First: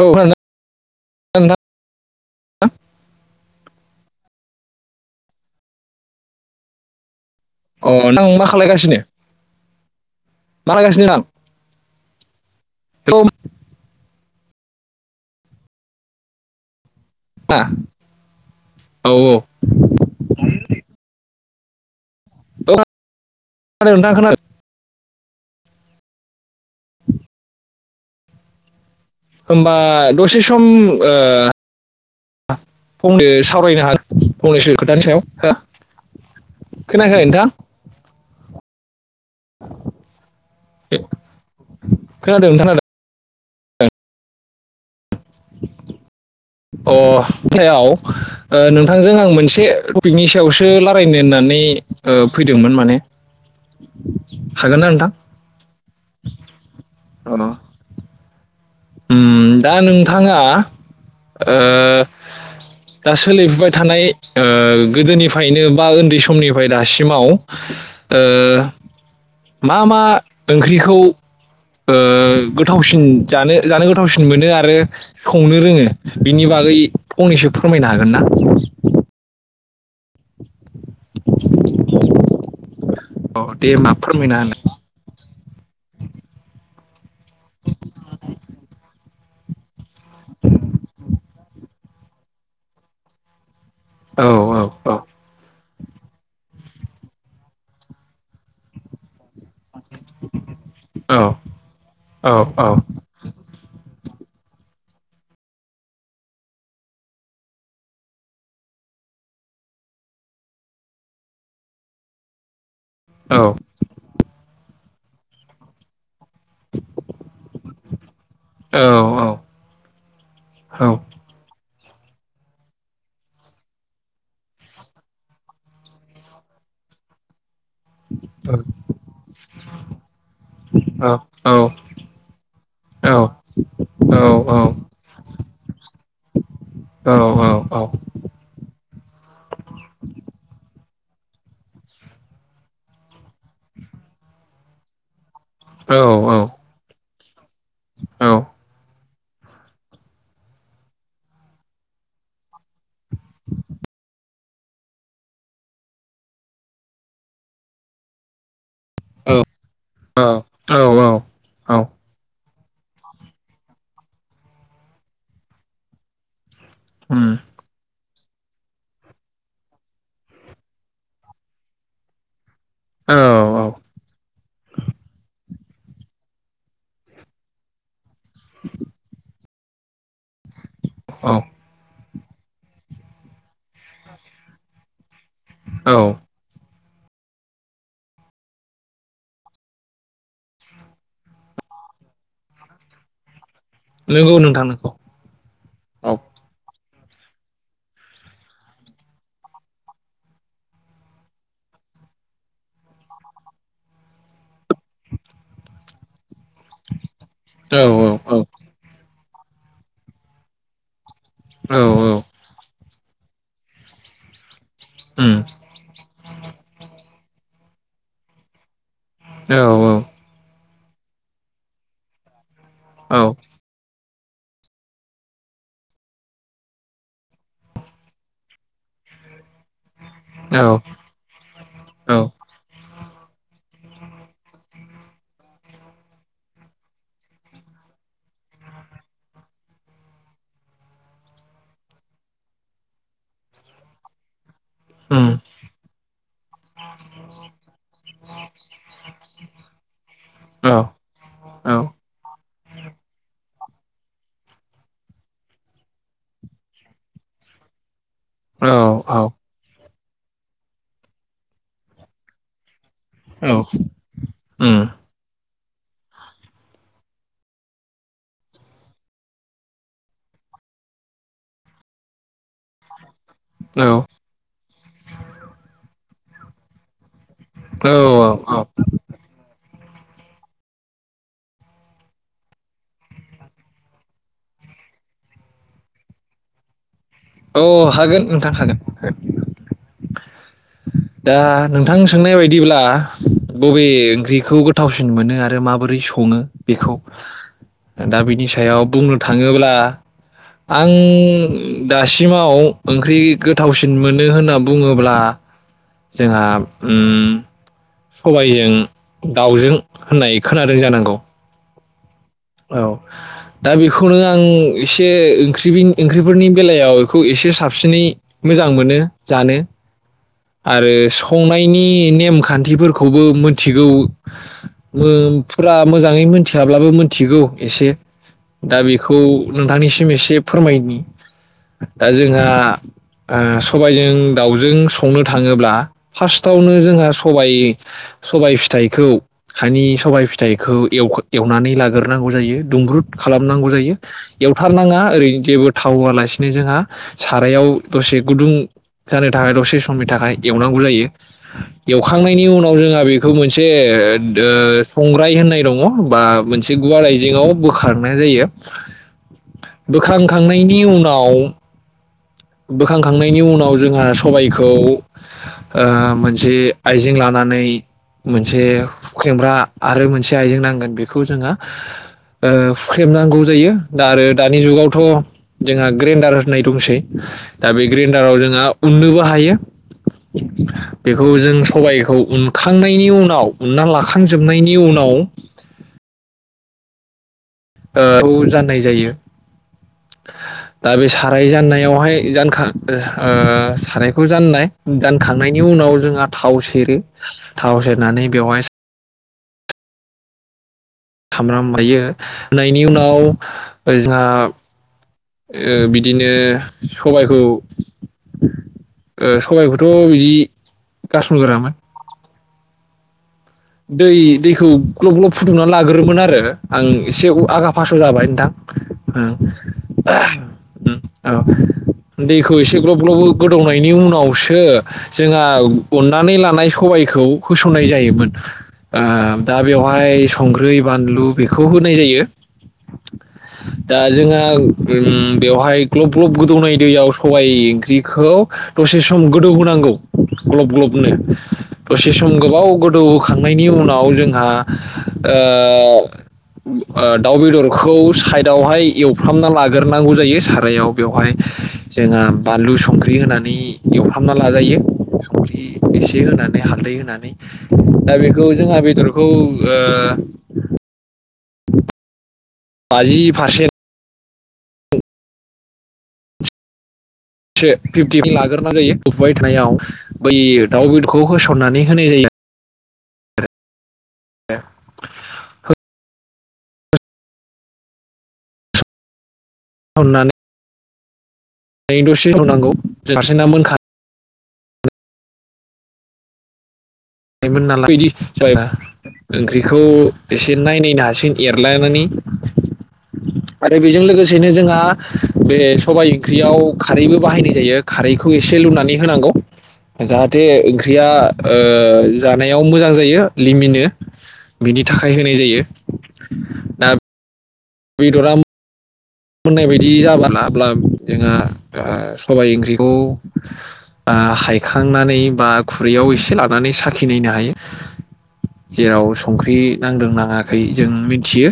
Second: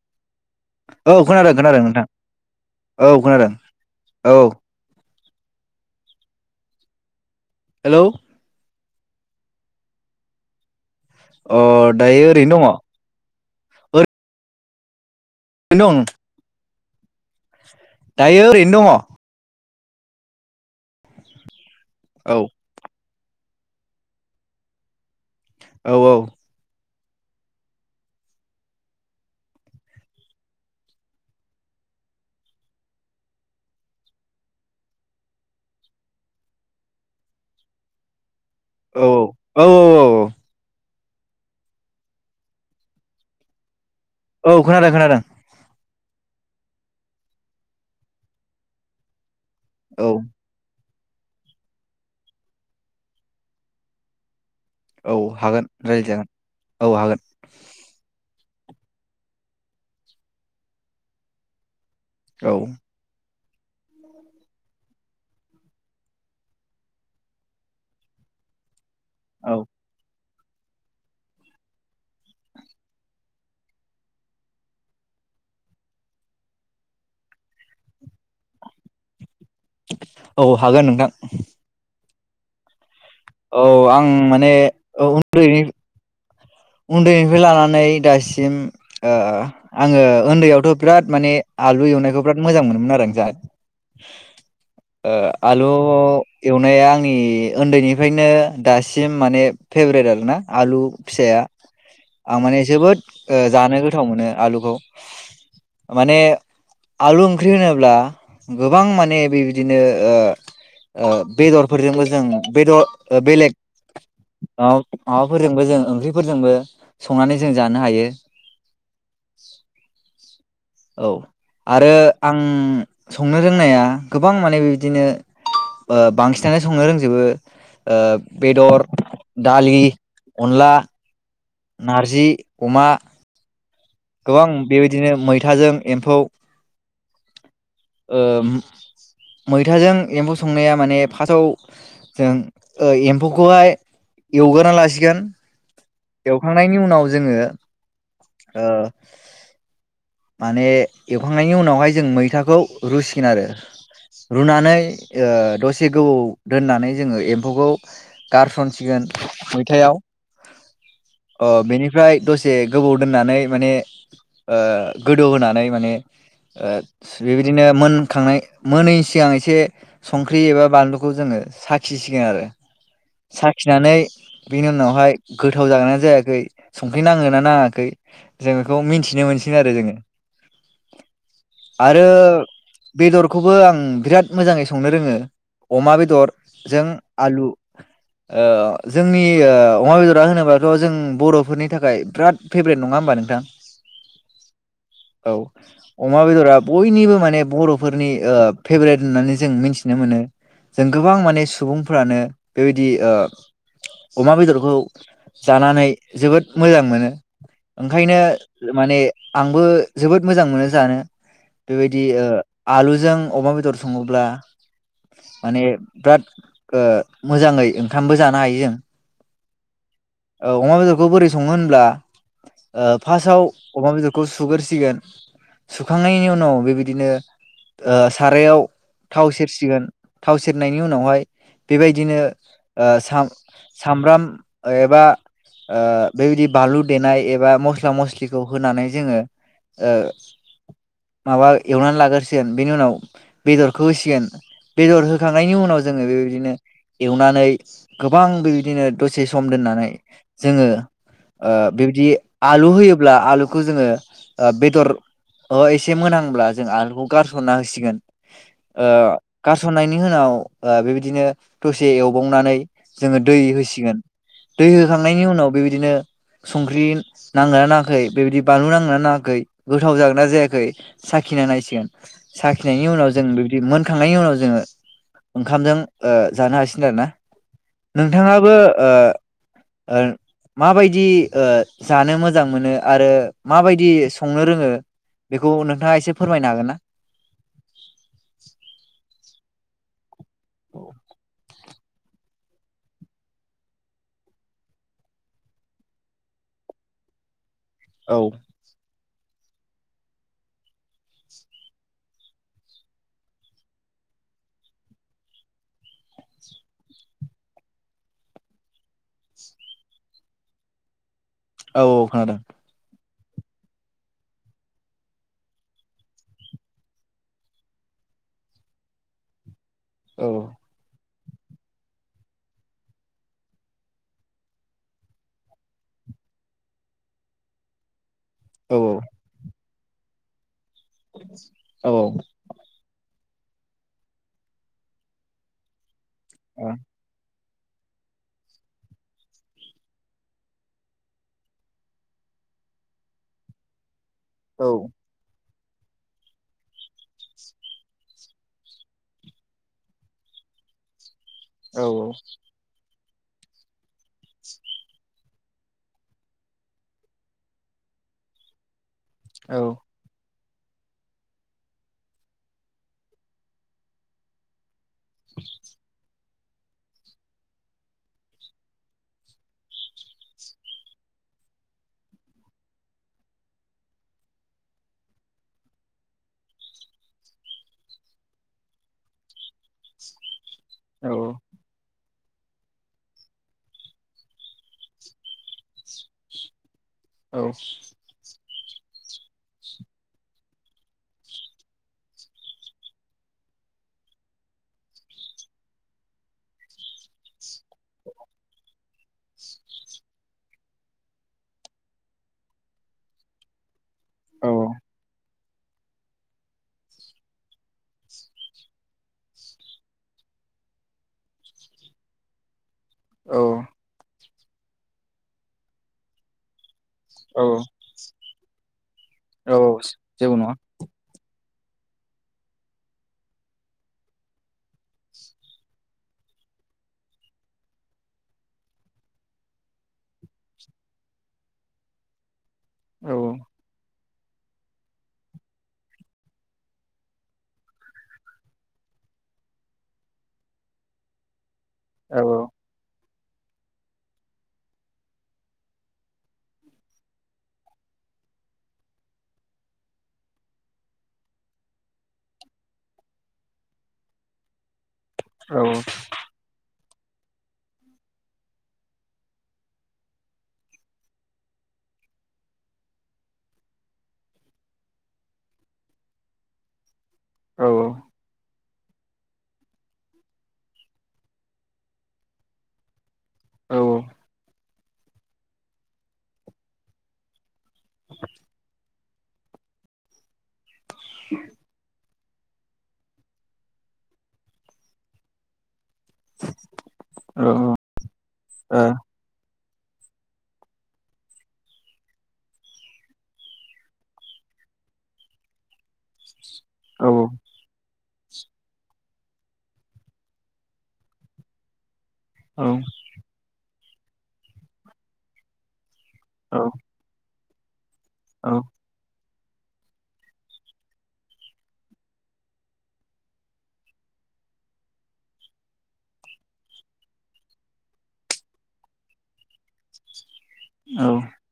औ खोनादो औ खोनादों खोनादों नोंथां औ खोनादों औ अ हेलौ नों मा खालायगासिनो मा खालायगा अ दायो ओरैनो दङ नोंथां [unintelligible] मा दायो ओरैनो दङ औ औ औ खोनादो नोंथां खोना औ औ [inaudible] होमबा दसे सम ओ फंनो सावरायनो हाग फंनैसो खोथानि सायाव हो खोनायाखै नोंथां? औ औ औ औ औ खोनादों खोनादों। औ खोनादों खोनादों। अ [inaudible] नोंथांजों आं मोनसे से औ थपिकनि सायावसो ला रायनो होननानै ओ फैदोंमोन माने [inaudible] ना नोंथां औ हागोन रायज्लाय जागोन औ हागोन [inaudible] उम दा नोंथाङा ओ औ दा सोलिफुबाय थानाय ओ गोदोनिफ्रायनो बा उन्दै समनिफ्राय दासिमाव ओ औ मा मा ओंख्रिखौ ओ गोथावसिन जानो जानो गोथावसिन मोनो आरो संनो रोङो बिनि बागै फंनैसो फोरमायनो हागोन ना? औ हागोन नोंथां। औ दे होमबा आं फोरमायना माने औ उन्दैनि उन्दैनिफ्राय लानानै दासिम ओ आङो उन्दैयावथ' बिराद माने आलु एवनायखौ बिराद मोजां मोनोमोन आरो आं जा औ औ औ थ' एवनाया आंनि उन्दैनिफ्रायनो दासिम माने फेभ्रेट आर ना आलु औ फिसाया औ आं माने जोबोद ओ जानो गोथ गोथाव मोनो आलुखौ माने आलु ओंख्रि होनोब्ला गोबां माने बेबायदिनो ओ ओ बेदरफोरजोंल जों बेदर ओ बेलेग माबा माबाफोरजोंबो जों ओंख्रि फोरजोंबो संनानै जों जानो हायो। औ औ औ आरो आं संनो रोंनाया गोबां माने बिबदिनो बांसिनानो संनो रोंजोबो। ओ बेदर दालि अनला। नारजि अमा। गोबां बेबायदिनो मैथाजों एम्फौ औ औ ओ मैथाजों एम्फौ संनाया माने फासआव जों एम्फौखौहाय एवग्रा लासिगोन औ एवखांनायनि उनाव जोङो उम ओ माने एवखांनायनि उनावहाय जों मैथाखौ रुसिगोन आरो रुनानै ओ दसे गोबाव दोननानै जोङो एम्फौखौ गारसन- होसिगोन मैथायाव ओ बेनिफ्राय दसे से गोबाव दोननानै माने गोदौ होनोनानै माने ओ बेबायदिनो मोन खांनाय मोनैनि सिगां एसे संख्रि एबा बानलुखौ जोङो साखिसिगोन आरो औ साखिनानै बिनि उनावहाय गो गोथाव जागोना जायाखै संख्रि नाङोना नाङाखै जोङ बेखौ मिन्थिनो मोनसि आरो जोङो [unintelligible] औ आरो बेदरखौ बो आं बिराद मोजाङै संनो रोङो अमा औ बेदरजों आलु ओ जोंनि ओ अमा बेदरा होनोबाथ' जों बर'फोरनि थाखाय बिराद फेभ्रेट नङा होमबा नोंथां नोंगौ नोंथां औ औ अमा बेद'रा बयनिबो माने बर'फोरनि ओ फेभरेट होननानै जों मिनथिनो मोनो जों गोबां माने सुबुंफ्रानो बेबायदि ओ अमा बेदरखौ जानानै जोबोद मोजां मोनो औ ओंखायनो माने आंबो जोबोद मोजां मोनो जानो औ बेबायदि ओ आलुजों अमा बेदर सङोब्ला उम माने बिराद ओ मोजाङै ओंखामबो जानो हायो जों औ औ ओ अमा बेदरखौ बोरै सङो होनब्ला ओ औ फार्स्टआव अमा बेदर खो सुगोर सिगोन सुखांनायनि उनाव बेबायदिनो ओ सारायाव थाव सेर सिगोन, थाव सेरनायनि उनावहाय, औ बेबायदिनो ओ साम-सामब्राम ओ एबा ओ बेबायदि बानलु देनाय एबा मस्ला मस्लिखौ होनानै जोङो ओ माबा एवना लाग्रोसिगोन बेनि उनाव बेदरखौ होसिगोन। बेदर उम होखांनायनि उनाव जोङो बेबायदिनो एवनानै गोबां बेबायदिनो दसे सम दोननानै जोङो औ ओ औ बेबायदि आलु होयोब्ला आलुखौ जोङो ओ बेदर ओ एसे मोनांहांब्ला जों आलुखौ गारसनना होसिगोन औ ओ गारसननाय नि उनाव ओ बेबायदिनो दसे एवबावनानै जोङो दै होसिगोन दै उम होखांनायनि उनाव बेबायदिनो संख्रि नांदोंना नाङाखै बेबायदि बानलु नांदोंना नाङा गोथाव जागोना जायाखै साखिना नायसिगोन सखिनायनि उनाव जों बे बिबायदि औ मोनखांनायनि उनाव जोङो ओंखामजों ओ जानो हासिगोन आरो ना औ औ नोंथाङाबो ओ ओ माबायदि ओ जानो मोजां मोनो आरो माबायदि स संनो रोङो बेखौ नोंथाङा एसे फोरमायनो हागोन ना? औ हागोन नोंथां हागोन [inaudible] दा नोंथां सोंनाय बायदिब्ला बबे ओंख्रिखौ गोथावसिन मोनो आरो माबोरै सङो बेखौ औ दा बिनि सायाव बुंनो थाङोब्ला आं दासिमाव ओंख्रि गोथावसिन मोनो होनना बुङोब्ला जोंहा ओम सबाइजों दाउजों होननाय खोनादों जानांगौ औ औ खोनादों औ दा बेखौनो आं एसे ओंख्रि ओंख्रिफोरनि बेलायाव इखौ एसे साबसिनै मोजां मोनो जानो औ आरो स संनायनि नेमखान्थिफोरखौबो मिनथिगौ ओम फुरा मोजाङै मिथियाब्लाबो मिनथिगौ एसे औ दा बेखौ नोंथांनिसिम एसे फोरमायनि औ दा औ जोंहा ओ सबाइजों दाउजों स संनो थाङोब्ला औ फार्स्टआवनो जोंहा स सबाइ सबाइ फिथाइखौ हानि सबाइ फिथाइखौ एव-एवनानै लाग्रोनांगौ जायो दुंब्रुद खालामनांगौ जायो। एवथारनाङा ओरै जेबो थाव होआलासिनो जोंहा सारायाव दसे गुदुं जानो थाखाय दसे समनि थाखाय एवनांगौ जायो। एवखांनायनि उनाव जोंहा बे खौ मोनसे ए ओ संग्राय होननाय दङ बा मोनसे गुवार आइजेङाव बोखारनाय जायो बोखां खांनायनि उनाव बोखांखांनायनि उनाव जोंहा सबायखौ आ मोन से आइजें लानानै मोनसे हुख्रेमग्रा आरो मोनसे आइजें नांगोन बेखौ जोंहा ओ हुख्रेमनांगौ जायो दा आरो दानि जुगावथ' जोंहा ग्रेन्डार होननाय दंसै दा बे ग्रेन्डाराव जोंहा उन्नोबो हायो। बेखौ जों सबायखौ उनखांनायनि उनाव उनना लाखांजोबनायनि उनाव औ। ओ जाननाय जायो दा बे साराय जाननायावहाय जानखा ओ सारायखौ जाननाय जानखांनायनि उनाव जोंहा थाव सेरो थाव सेरनानै बेवहाय खामब्राम होयो होननायनि उनाव जाहा ओ बिदिनो सबायखौ सबायखौथ' बिदि गारसनगोरामोन औ।। दै-दैखौ ग्लब ग्लब फुदुंनानै लागोरोमोन आरो। आं एसे औ आगा फास' जाबाय नोंथां। औ [inaudible] ओ जेबो नङा ओम औ। दैखौ एसे ग्लब ग्लब गोदौनायनि उनावसो जोंहा उननानै लानाय सबायखौ होसननाय जायोमोन। ओ दा बेवहाय संख्रै बानलु बेखौ होनाय जायो। औ। दा जोंहा बेवहाय ओ ग्लब ग्लब गोदौनाय दैयाव सबाइ ओंख्रिखौ दसे सम गोदौ होनांगौ ग्लब ग्लबनो। दसे औ सम गोबाव गोदौ खांनायनि उनाव जोंहा ओ दाउ बेदरखौ साइदावहाय एवफ्रामना लाग्रोनांगौ जायो सारायाव बेवहाय जोंहा बानलु संख्रि होनानै एवफ्रामना लाजायो। औ संख्रि एसे होनानै हालदै हो नानै दा बेखौ जोंहा बेदरखौ ओ बाजि फारसे औ से फिफ्टि [unintelligible] गोरना जायो औफुबाय थानायाव बै दाउ बेदरखौ होसननानै होनाय जायो। आरो औ। [unintelligible] [inaudible] अनानै [inaudible] दसे होनांगौ सासेना मोनखा औ योमोन नालाय बिदि जायो ना बेखौ एसे नायनो हासिन एरलायनानै आरो बेजों लोगोसेनो जोंहा बे सबायाइ ओं ख्रियाव औ खारैबो बाहायनाय जायो खारैखौ एसे लुनानै होनांगौ जाहाथे ओंख्रिया ओ जानायाव मोजां औ जायो लिमिन जायो बिनि थाखाय होनाय जायो औ दा बेदरा मोननाय बायदि जाबाब्ला जोंहा सबाय आं ओंख्रिखौ हायखांनानै बा खुरैयाव एसे लानानै साखिनायनो हायो जेराव संख्रि नांदों नाङाै खै‌ जों मिथियो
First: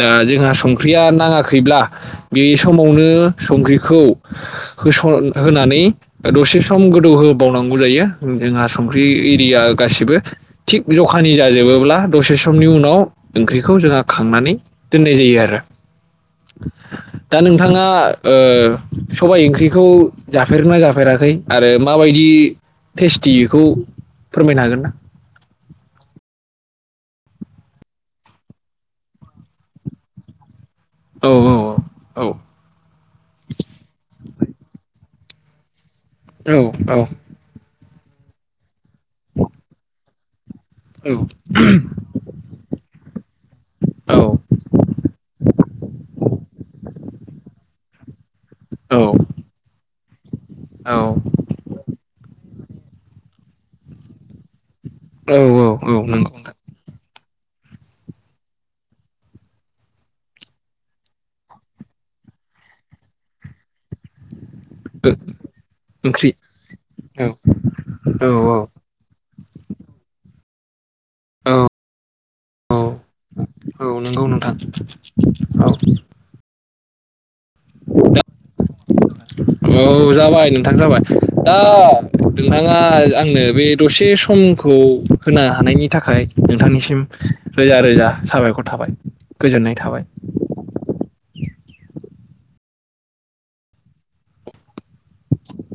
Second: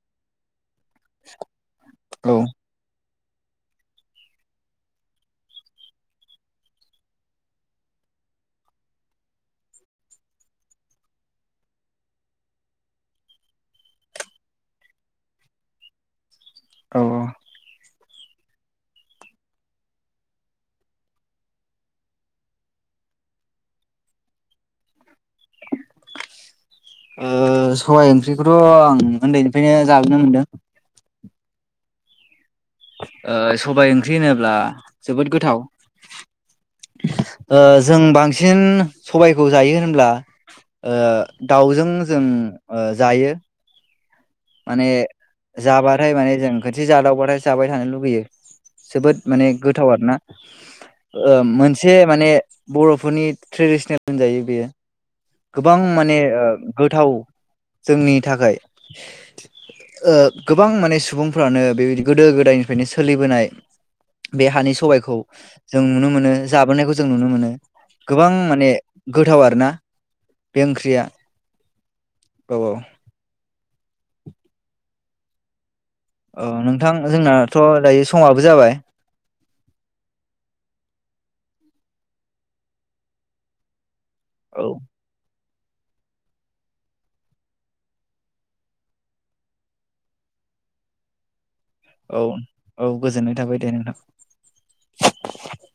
दा जोंहा संख्रिया नाङाखैब्ला बे समावनो। संख्रिखौ होसन होनानै दसे सम गोदौहोबावनांगौ जायो जोंहा संख्रि एरिया गासिबो थिग जखानि जाजोबोब्ला दसे समनि उनाव ओंख्रिखौ जोंहा खांनानै दोननाय जायो आरो। दा नोंथाङा। ओ सबाय इंख्रिखौ जाफेरगोन ना जाफेराखै आरो माबायदि टेस्टि बेखौ फोरमायनो हागोन ना? ओ सबाय ओंख्रिखौथ' आं उन्दैनिफ्रायनो जाबोनो मोनदों। औ औ औ औ। ओ सबाय ओंख्रि ओनोब्ला। जोबोद गोथाव। औ औ। ओ जों बांसिन सबायखौ जायो होनब्ला ओ औ दाउजों जों ओ जायो। माने जाबाथाय माने जों खोथि जादाव बाथाय जाबाय थानो लुुगैयो। जोबोद माने गोथाव आरो ना। ओ मोनसे माने। बर'फोरनि ट्रेडिसनेल होनजायो बेयो। औ गोबां औ औ माने ओ नंगौ गोथाव, जोंनि थाखाय ओ गोबां माने सुबुंफ्रानो बेबायदि गोदो गोदायनिफ्रायनो सोलिबोनाय बे हानि सबायखौ जों नुनो ओंख्रि मोनो जाबोनायखौ जों नुनो औ मोनो गोबां औ माने गोथाव आरो ना बे ओंख्रिया औ औ। औ नंगौ नोंथां औ। औ नोंथां जोंना। [unintelligible] औ जाबाय नोंथां जाबाय। दा नोंथाङा आंनो बे। दसे औ समखौ होना। थानायनि थाखाय नोंथांनिसिम रोजा रोजा साबायखर थाबाय गोजोननाय थाबाय। औ औ गोजोननाय थाबाय दे नोंथां [inaudible]